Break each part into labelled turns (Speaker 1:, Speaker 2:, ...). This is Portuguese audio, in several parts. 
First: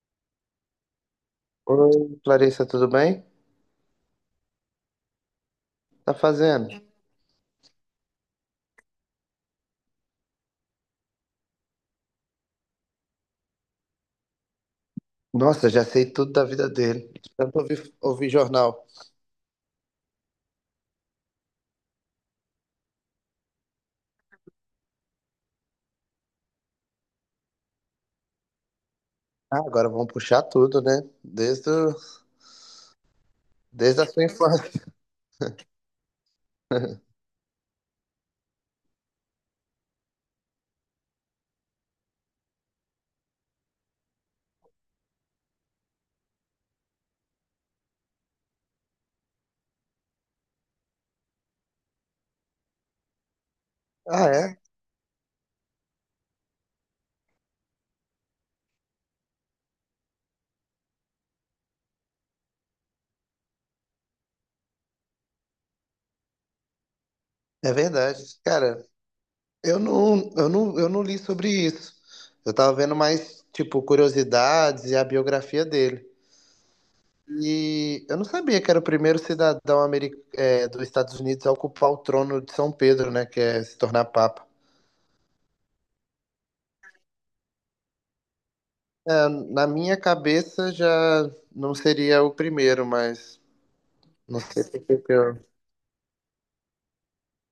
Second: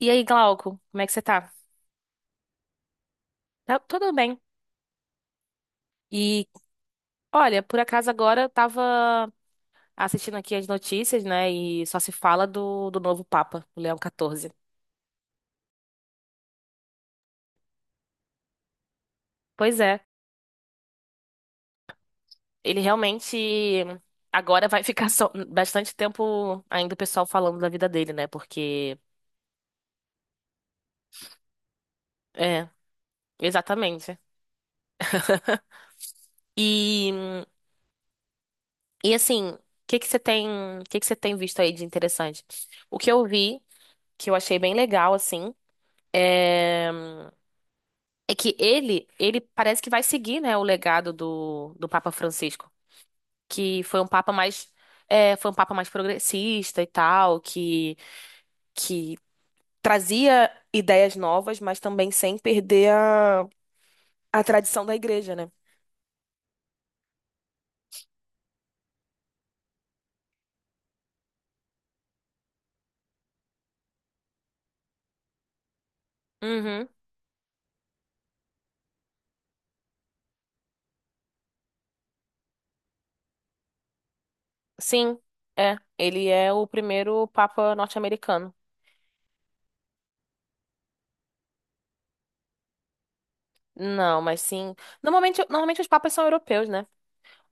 Speaker 1: E aí, Glauco, como é que você tá?
Speaker 2: Oi, Clarissa, tudo bem?
Speaker 1: Tá tudo bem.
Speaker 2: Tá
Speaker 1: E
Speaker 2: fazendo?
Speaker 1: Olha, por acaso agora eu tava assistindo aqui as notícias, né? E só se fala do novo Papa, o Leão XIV.
Speaker 2: Nossa, já sei tudo da vida dele. Tanto ouvi jornal.
Speaker 1: Pois é, ele realmente agora vai bastante tempo ainda o pessoal falando da vida dele, né? Porque.
Speaker 2: Ah, agora vamos puxar tudo, né? Desde, o-
Speaker 1: É,
Speaker 2: desde a
Speaker 1: exatamente.
Speaker 2: sua infância.
Speaker 1: E, e assim, que que você tem, o que que você tem visto aí de interessante? O que eu vi, que Eu achei bem legal, assim. é É que ele parece que vai seguir, né, o legado do Papa Francisco, que foi um
Speaker 2: Ah, é?
Speaker 1: é, foi um papa mais progressista e tal, que trazia ideias novas, mas também sem perder a tradição da igreja, né?
Speaker 2: É verdade. Cara, eu não li sobre isso. Eu tava vendo mais, tipo, curiosidades e a biografia dele.
Speaker 1: Uhum,
Speaker 2: E eu não sabia que era o primeiro cidadão dos Estados Unidos a ocupar o trono de São Pedro, né? Que é se tornar papa.
Speaker 1: sim, é. Ele é o primeiro papa norte-americano.
Speaker 2: Na minha cabeça já não seria o primeiro, mas
Speaker 1: Não, mas
Speaker 2: não sei
Speaker 1: sim.
Speaker 2: por que que eu.
Speaker 1: Normalmente os papas são europeus, né?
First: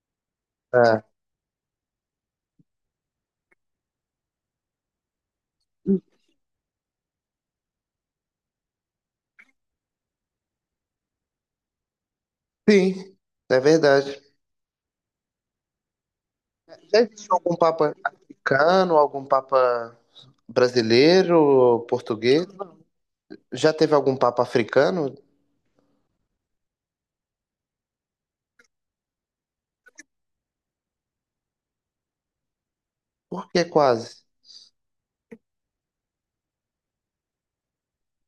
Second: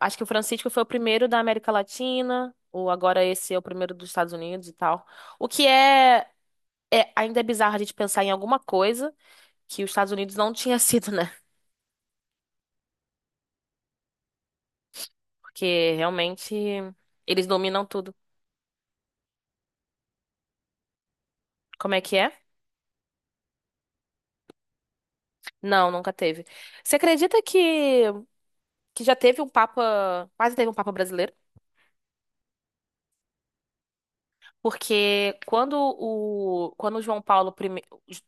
Speaker 1: Acho que o Francisco foi o
Speaker 2: Ah,
Speaker 1: primeiro da América Latina, ou agora esse é o primeiro dos Estados Unidos e tal. O que é. É, ainda é bizarro a gente pensar em alguma coisa que os Estados Unidos não tinha sido, né?
Speaker 2: sim, é verdade.
Speaker 1: Porque realmente
Speaker 2: Já existe
Speaker 1: eles
Speaker 2: algum
Speaker 1: dominam
Speaker 2: papa
Speaker 1: tudo.
Speaker 2: africano, algum papa brasileiro,
Speaker 1: Como é que é?
Speaker 2: português? Já teve algum papa africano?
Speaker 1: Não, nunca teve. Você acredita que já teve um Papa, quase teve um Papa brasileiro?
Speaker 2: Por que quase?
Speaker 1: Porque quando o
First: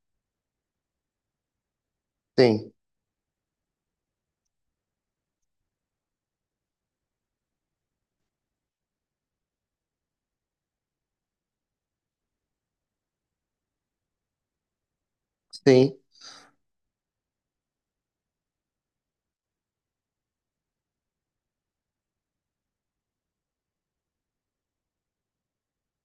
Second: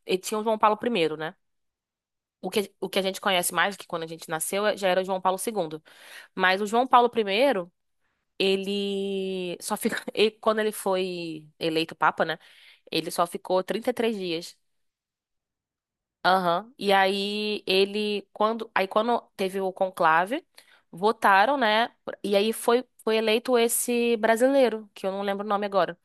Speaker 1: ele tinha o João Paulo I, né?
Speaker 2: Sim,
Speaker 1: O que A gente conhece mais, que quando a gente nasceu, já era o João Paulo segundo. Mas o João Paulo I Ele só fica. E quando ele foi eleito Papa, né? Ele só ficou 33 dias.
Speaker 2: sim.
Speaker 1: Aham. Aí quando teve o conclave, votaram, né? E aí foi eleito esse brasileiro, que eu não lembro o nome agora.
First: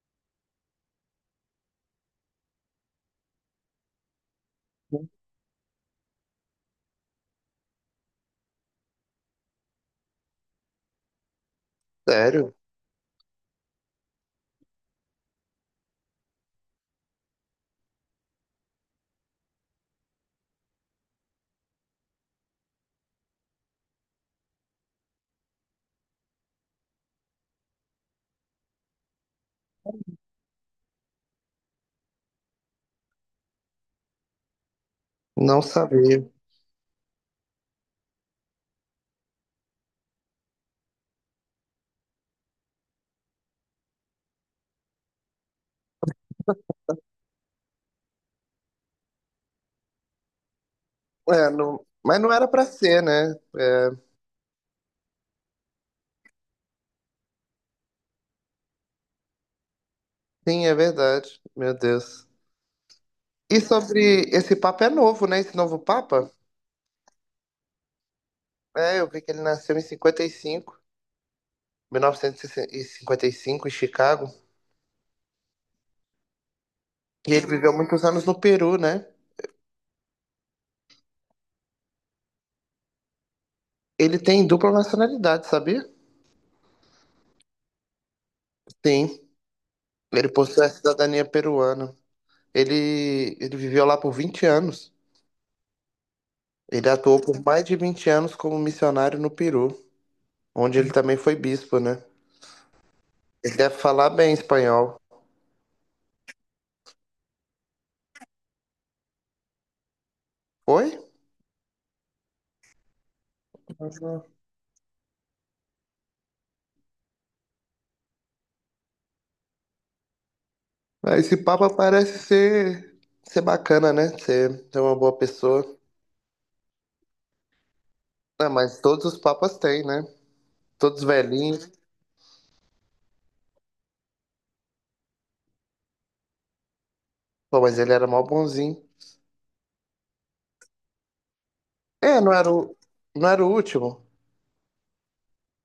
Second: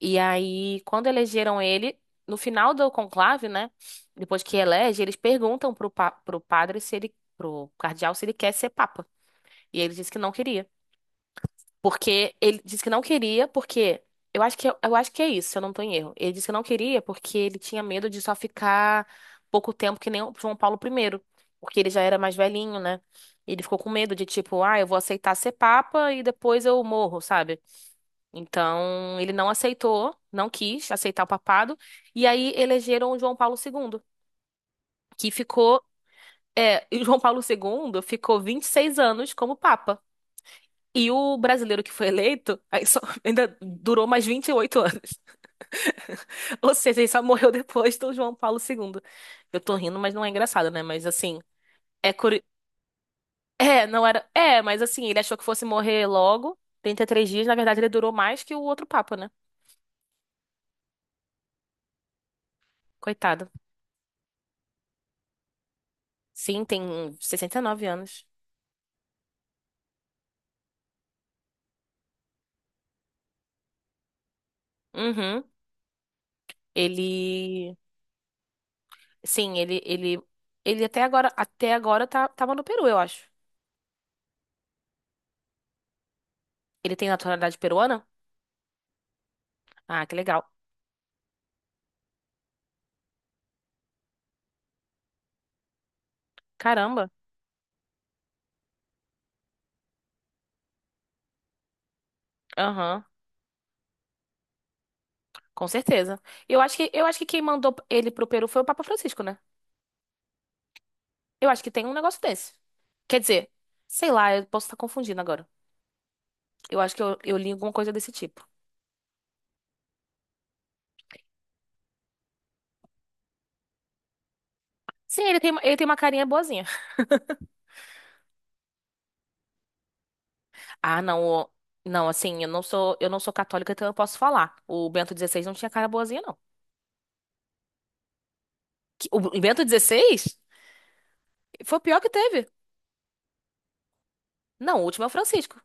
Speaker 1: E aí, quando elegeram ele, no final do conclave, né? Depois que elege, eles perguntam pro padre se ele. Pro cardeal se ele quer ser papa. E ele disse que não queria. Porque
Speaker 2: Sério?
Speaker 1: ele disse que não queria, porque. Eu acho eu acho que é isso, se eu não tô em erro. Ele disse que não queria porque ele tinha medo de só ficar pouco tempo que nem o João Paulo primeiro, porque ele já era mais velhinho, né? Ele ficou com medo de tipo, ah, eu vou aceitar ser papa e depois eu morro, sabe? Então, ele não aceitou, não quis aceitar o papado, e aí elegeram o João Paulo segundo que
Speaker 2: Não
Speaker 1: ficou,
Speaker 2: sabia.
Speaker 1: é, e o João Paulo segundo ficou 26 anos como papa. E o brasileiro que foi eleito ainda durou mais 28 anos. Ou seja, ele só morreu depois do João Paulo II. Eu tô rindo, mas não é engraçado, né? Mas assim,
Speaker 2: É, não.
Speaker 1: é
Speaker 2: Mas não
Speaker 1: curi...
Speaker 2: era pra ser, né?
Speaker 1: É,
Speaker 2: É.
Speaker 1: não era. É, mas assim, ele achou que fosse morrer logo, 33 dias. Na verdade, ele durou mais que o outro Papa, né?
Speaker 2: Sim, é verdade. Meu Deus.
Speaker 1: Coitado.
Speaker 2: E sobre esse papa é novo, né? Esse novo papa?
Speaker 1: Sim, tem 69 anos.
Speaker 2: É, eu vi que ele nasceu em cinquenta cinquenta e cinco 1955 em Chicago.
Speaker 1: Uhum.
Speaker 2: E ele viveu
Speaker 1: Ele.
Speaker 2: muitos anos no Peru, né?
Speaker 1: Sim, ele, ele. Ele até agora tava no Peru, eu acho.
Speaker 2: Ele tem dupla nacionalidade, sabia?
Speaker 1: Ele tem naturalidade peruana?
Speaker 2: Sim,
Speaker 1: Ah, que
Speaker 2: ele
Speaker 1: legal.
Speaker 2: possui a cidadania peruana. Ele viveu lá por 20 anos. Ele
Speaker 1: Caramba.
Speaker 2: atuou por mais de 20 anos como missionário no Peru, onde ele também foi bispo, né?
Speaker 1: Aham.
Speaker 2: Ele deve falar bem espanhol.
Speaker 1: Com certeza. Eu acho eu acho que quem mandou ele pro Peru foi o Papa Francisco, né?
Speaker 2: Oi?
Speaker 1: Eu acho que tem um negócio desse. Quer dizer, sei
Speaker 2: Uhum.
Speaker 1: lá, eu posso estar confundindo agora. Eu acho que eu li alguma coisa desse tipo.
Speaker 2: Ah, esse papa parece ser bacana, né? Ser uma boa
Speaker 1: Sim, ele
Speaker 2: pessoa.
Speaker 1: tem uma carinha boazinha.
Speaker 2: Ah, mas todos os papas têm, né?
Speaker 1: Ah,
Speaker 2: Todos
Speaker 1: não, o-
Speaker 2: velhinhos.
Speaker 1: eu não sou católica, então eu posso falar. O Bento XVI não tinha cara boazinha, não.
Speaker 2: Pô, mas ele era mó bonzinho.
Speaker 1: O Bento XVI foi o pior que
Speaker 2: É,
Speaker 1: teve.
Speaker 2: não era o último?
Speaker 1: Não, o último é o Francisco.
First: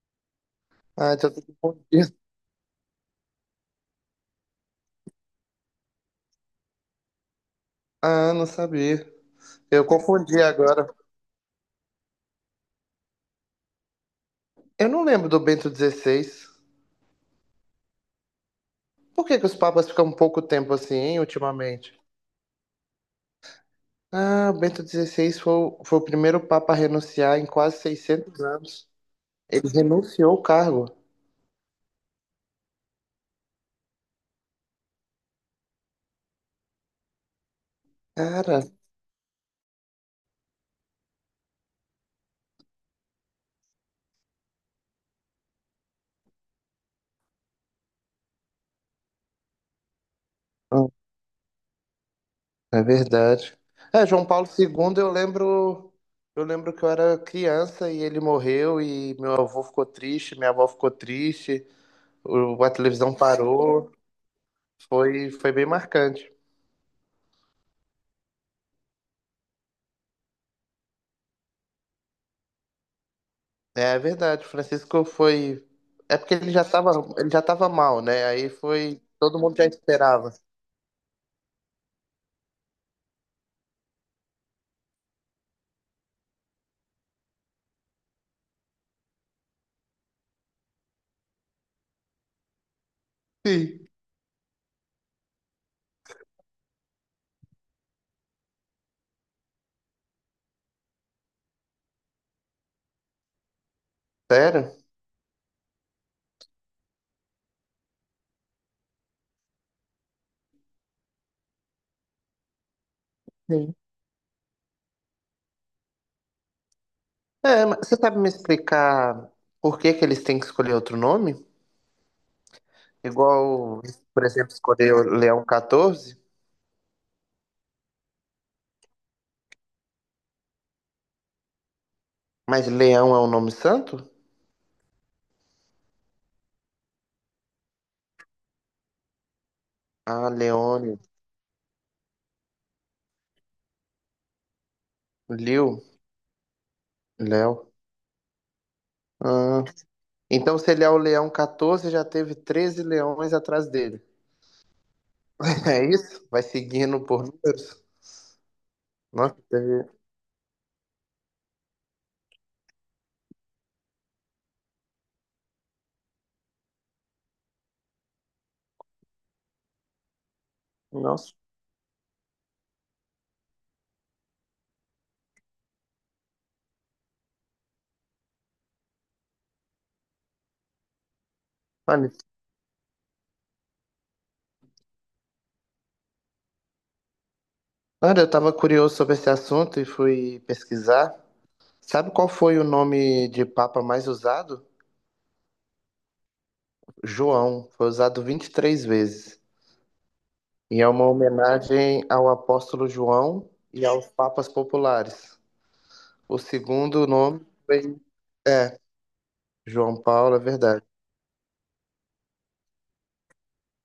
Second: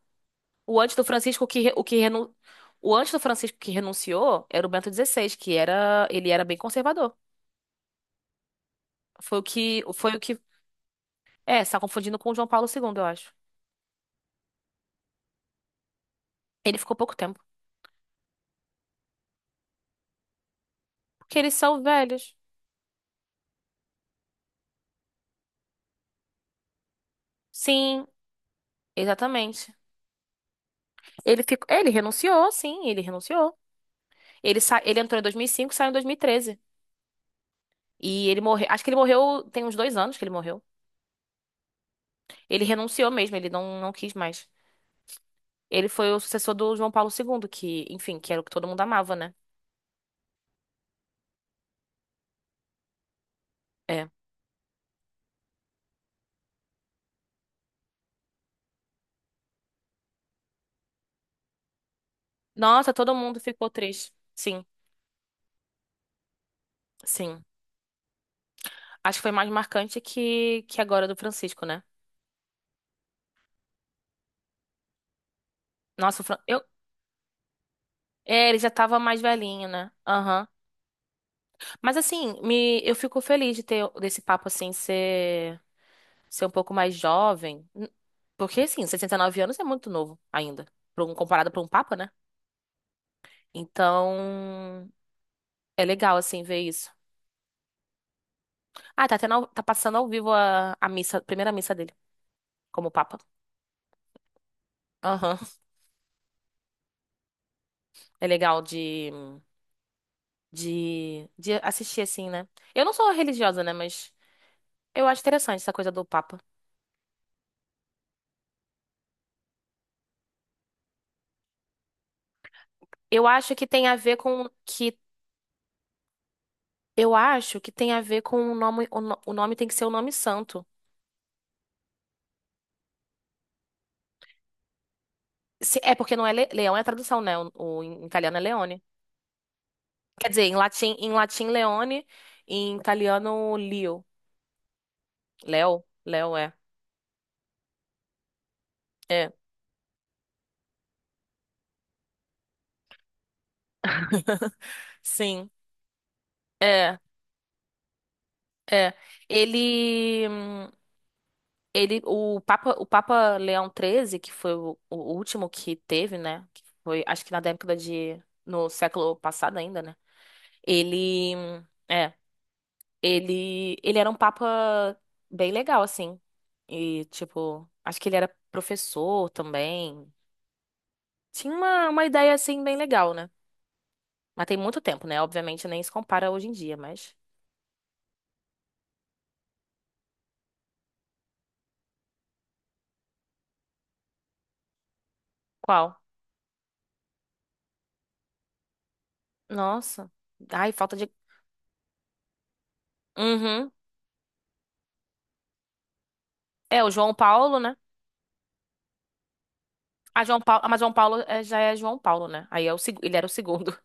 Speaker 1: O antes do
Speaker 2: Ah, então eu tô
Speaker 1: Francisco que, re- o que
Speaker 2: confundindo.
Speaker 1: renu, O antes do Francisco que renunciou era o Bento XVI, ele era bem conservador.
Speaker 2: Ah, não sabia.
Speaker 1: Foi o que,
Speaker 2: Eu
Speaker 1: foi o que,
Speaker 2: confundi agora.
Speaker 1: é, você tá confundindo com o João Paulo II, eu acho.
Speaker 2: Eu não lembro do Bento XVI.
Speaker 1: Ele ficou pouco tempo,
Speaker 2: Por que que os papas ficam um pouco tempo assim, hein,
Speaker 1: porque eles são
Speaker 2: ultimamente?
Speaker 1: velhos.
Speaker 2: Ah, o Bento XVI foi, foi o primeiro papa a renunciar em quase
Speaker 1: Sim,
Speaker 2: 600 anos. Ele
Speaker 1: exatamente.
Speaker 2: renunciou o cargo.
Speaker 1: Ele ficou, é, ele renunciou, sim, ele renunciou. Ele entrou em 2005, saiu em 2013 e ele
Speaker 2: Cara,
Speaker 1: morreu, acho que ele morreu, tem uns dois anos que ele morreu. Ele renunciou mesmo, ele não, não quis mais. Ele foi o sucessor do João Paulo II, que, enfim, que era o que todo mundo amava, né?
Speaker 2: é verdade. É,
Speaker 1: É.
Speaker 2: João Paulo II, eu lembro que eu era criança e ele morreu e meu avô ficou triste, minha avó ficou triste, a
Speaker 1: Nossa,
Speaker 2: televisão
Speaker 1: todo mundo ficou
Speaker 2: parou,
Speaker 1: triste. Sim,
Speaker 2: foi, foi bem marcante.
Speaker 1: sim. Acho que foi mais marcante que agora do Francisco, né?
Speaker 2: É, é verdade, o Francisco foi, é
Speaker 1: Nossa, o
Speaker 2: porque
Speaker 1: Fran- eu,
Speaker 2: ele já tava mal, né?
Speaker 1: É,
Speaker 2: Aí
Speaker 1: ele já tava
Speaker 2: foi,
Speaker 1: mais
Speaker 2: todo mundo já
Speaker 1: velhinho, né?
Speaker 2: esperava.
Speaker 1: Aham. Mas assim, eu fico feliz de ter desse ser um pouco mais jovem. Porque assim, 69 anos é muito novo ainda, comparado pra um papa, né?
Speaker 2: Sim.
Speaker 1: Então, é legal assim ver isso. Ah, tá passando ao vivo a missa, a primeira missa dele como papa.
Speaker 2: Sério?
Speaker 1: Aham. É legal de assistir assim, né? Eu não sou religiosa, né,
Speaker 2: Sim.
Speaker 1: mas eu acho interessante essa coisa do papa.
Speaker 2: É, mas você sabe me explicar por que que eles têm que escolher outro nome?
Speaker 1: Eu acho que
Speaker 2: Igual,
Speaker 1: tem a ver
Speaker 2: por
Speaker 1: com
Speaker 2: exemplo, escolher
Speaker 1: que
Speaker 2: o Leão 14.
Speaker 1: Eu acho que tem a ver com o nome. O, no- O nome tem que ser o nome santo.
Speaker 2: Mas Leão é um nome santo?
Speaker 1: É porque não é leão, é a tradução, né? Em italiano é leone. Quer
Speaker 2: Ah,
Speaker 1: dizer, em
Speaker 2: Leônio.
Speaker 1: em latim leone, em italiano Leo.
Speaker 2: Liu.
Speaker 1: Leo, Leo é.
Speaker 2: Léo.
Speaker 1: É.
Speaker 2: Ah, então, se ele é o Leão 14, já teve 13 leões atrás dele.
Speaker 1: Sim.
Speaker 2: É isso? Vai
Speaker 1: É,
Speaker 2: seguindo por números?
Speaker 1: é.
Speaker 2: Nossa, teve.
Speaker 1: Ele, hum, o Papa Leão XIII, que foi o último que teve, né? Que foi, acho que na no século passado ainda, né?
Speaker 2: Nossa.
Speaker 1: É. Ele era um papa bem legal, assim. E, tipo, acho que ele era professor também. Tinha uma
Speaker 2: Olha,
Speaker 1: ideia, assim, bem legal, né? Mas tem muito tempo, né? Obviamente nem se compara hoje em dia, mas.
Speaker 2: olha, eu tava curioso sobre esse assunto e fui pesquisar. Sabe qual foi o nome de Papa mais usado?
Speaker 1: Qual?
Speaker 2: João. Foi usado 23 vezes.
Speaker 1: Nossa. Ai,
Speaker 2: E é
Speaker 1: falta
Speaker 2: uma
Speaker 1: de.
Speaker 2: homenagem ao apóstolo João
Speaker 1: Uhum.
Speaker 2: e aos papas populares. O
Speaker 1: É, o
Speaker 2: segundo
Speaker 1: João
Speaker 2: nome
Speaker 1: Paulo, né?
Speaker 2: foi. É, João
Speaker 1: Ah,
Speaker 2: Paulo,
Speaker 1: João
Speaker 2: é
Speaker 1: Paulo. Ah, mas
Speaker 2: verdade.
Speaker 1: Já é João Paulo, né? Aí é ele era o segundo.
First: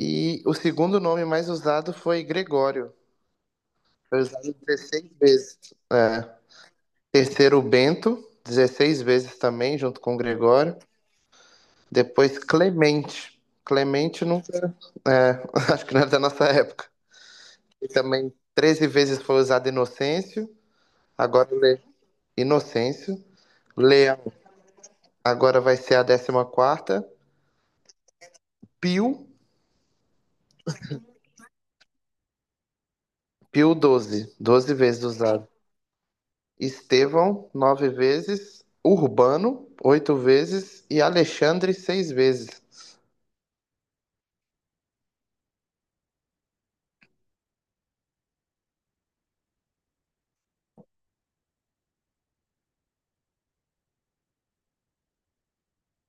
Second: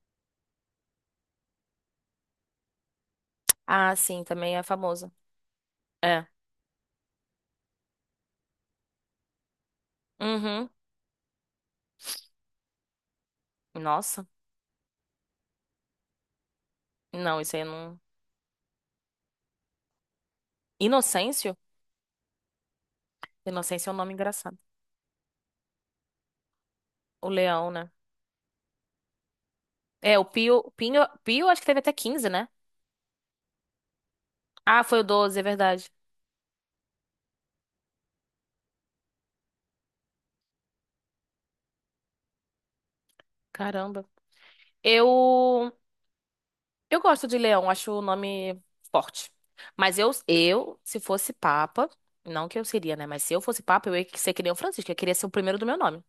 Speaker 2: E o segundo nome mais usado foi Gregório.
Speaker 1: Ah,
Speaker 2: Foi
Speaker 1: sim,
Speaker 2: usado
Speaker 1: também é famoso.
Speaker 2: 16 vezes.
Speaker 1: É.
Speaker 2: É. Terceiro, Bento, 16 vezes também, junto com
Speaker 1: Uhum.
Speaker 2: Gregório. Depois, Clemente. Clemente
Speaker 1: Nossa.
Speaker 2: não. É, acho que não é da nossa época.
Speaker 1: Não, isso aí eu
Speaker 2: E
Speaker 1: não.
Speaker 2: também 13 vezes foi usado Inocêncio. Agora,
Speaker 1: Inocêncio?
Speaker 2: Inocêncio.
Speaker 1: Inocêncio é um nome
Speaker 2: Leão,
Speaker 1: engraçado.
Speaker 2: agora vai ser a décima quarta.
Speaker 1: O leão, né?
Speaker 2: Pio,
Speaker 1: É, o Pio acho que teve até 15, né?
Speaker 2: Pio 12 12
Speaker 1: Ah, foi o
Speaker 2: vezes
Speaker 1: 12, é
Speaker 2: usado.
Speaker 1: verdade.
Speaker 2: Estevão, 9 vezes, Urbano, 8 vezes e Alexandre, 6 vezes.
Speaker 1: Caramba. Eu eu gosto de leão, acho o nome forte. Mas eu, se fosse papa, não que eu seria, né, mas se eu fosse papa, eu ia ser que nem o Francisco, eu queria ser o primeiro do meu nome.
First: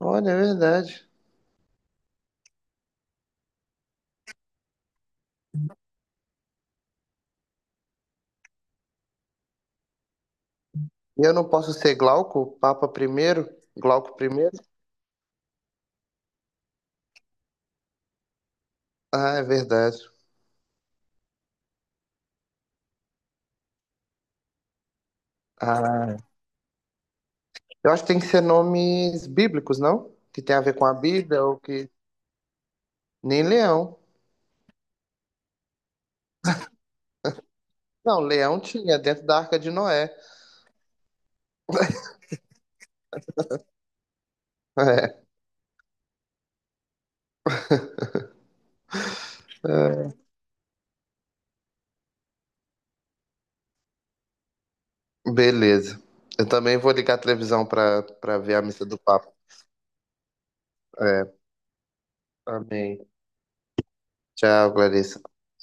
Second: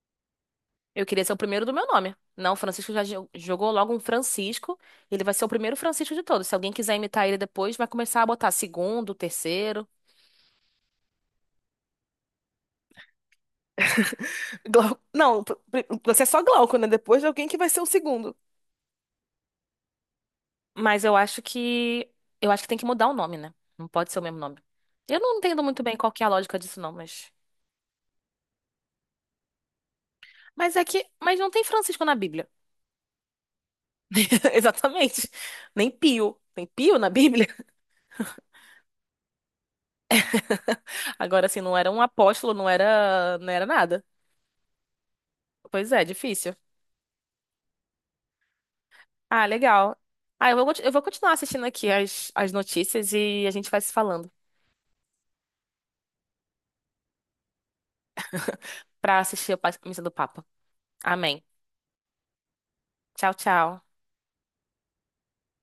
Speaker 2: Olha, é verdade.
Speaker 1: Eu queria ser o primeiro do meu nome. Não, o Francisco jogou logo um Francisco, ele vai ser o primeiro Francisco de todos. Se alguém quiser imitar ele depois, vai começar a botar segundo, terceiro.
Speaker 2: E eu não posso ser Glauco, Papa primeiro, Glauco primeiro?
Speaker 1: Não, você é só Glauco, né? Depois de alguém que vai ser o segundo.
Speaker 2: Ah, é verdade.
Speaker 1: Mas eu acho que eu acho que tem que mudar o nome, né? Não pode ser o mesmo nome. Eu não entendo muito bem qual
Speaker 2: Ah,
Speaker 1: que é a lógica disso, não, mas.
Speaker 2: eu acho que tem que ser nomes bíblicos, não? Que tem a ver
Speaker 1: Mas é
Speaker 2: com a
Speaker 1: que. Mas
Speaker 2: Bíblia
Speaker 1: não
Speaker 2: ou
Speaker 1: tem
Speaker 2: que.
Speaker 1: Francisco na Bíblia.
Speaker 2: Nem leão.
Speaker 1: Exatamente. Nem Pio. Tem Pio na Bíblia.
Speaker 2: Não, leão tinha dentro da Arca de Noé.
Speaker 1: Agora, assim, não era um apóstolo, não era, não era nada.
Speaker 2: É.
Speaker 1: Pois é, difícil. Ah, legal.
Speaker 2: É.
Speaker 1: Ah, eu vou continuar assistindo aqui as notícias e a gente vai se falando
Speaker 2: Beleza. Eu também vou ligar a televisão para ver a missa do
Speaker 1: pra
Speaker 2: Papa.
Speaker 1: assistir a pa- Missa do Papa.
Speaker 2: É.
Speaker 1: Amém.
Speaker 2: Amém.
Speaker 1: Tchau, tchau.
Speaker 2: Tchau, Clarice.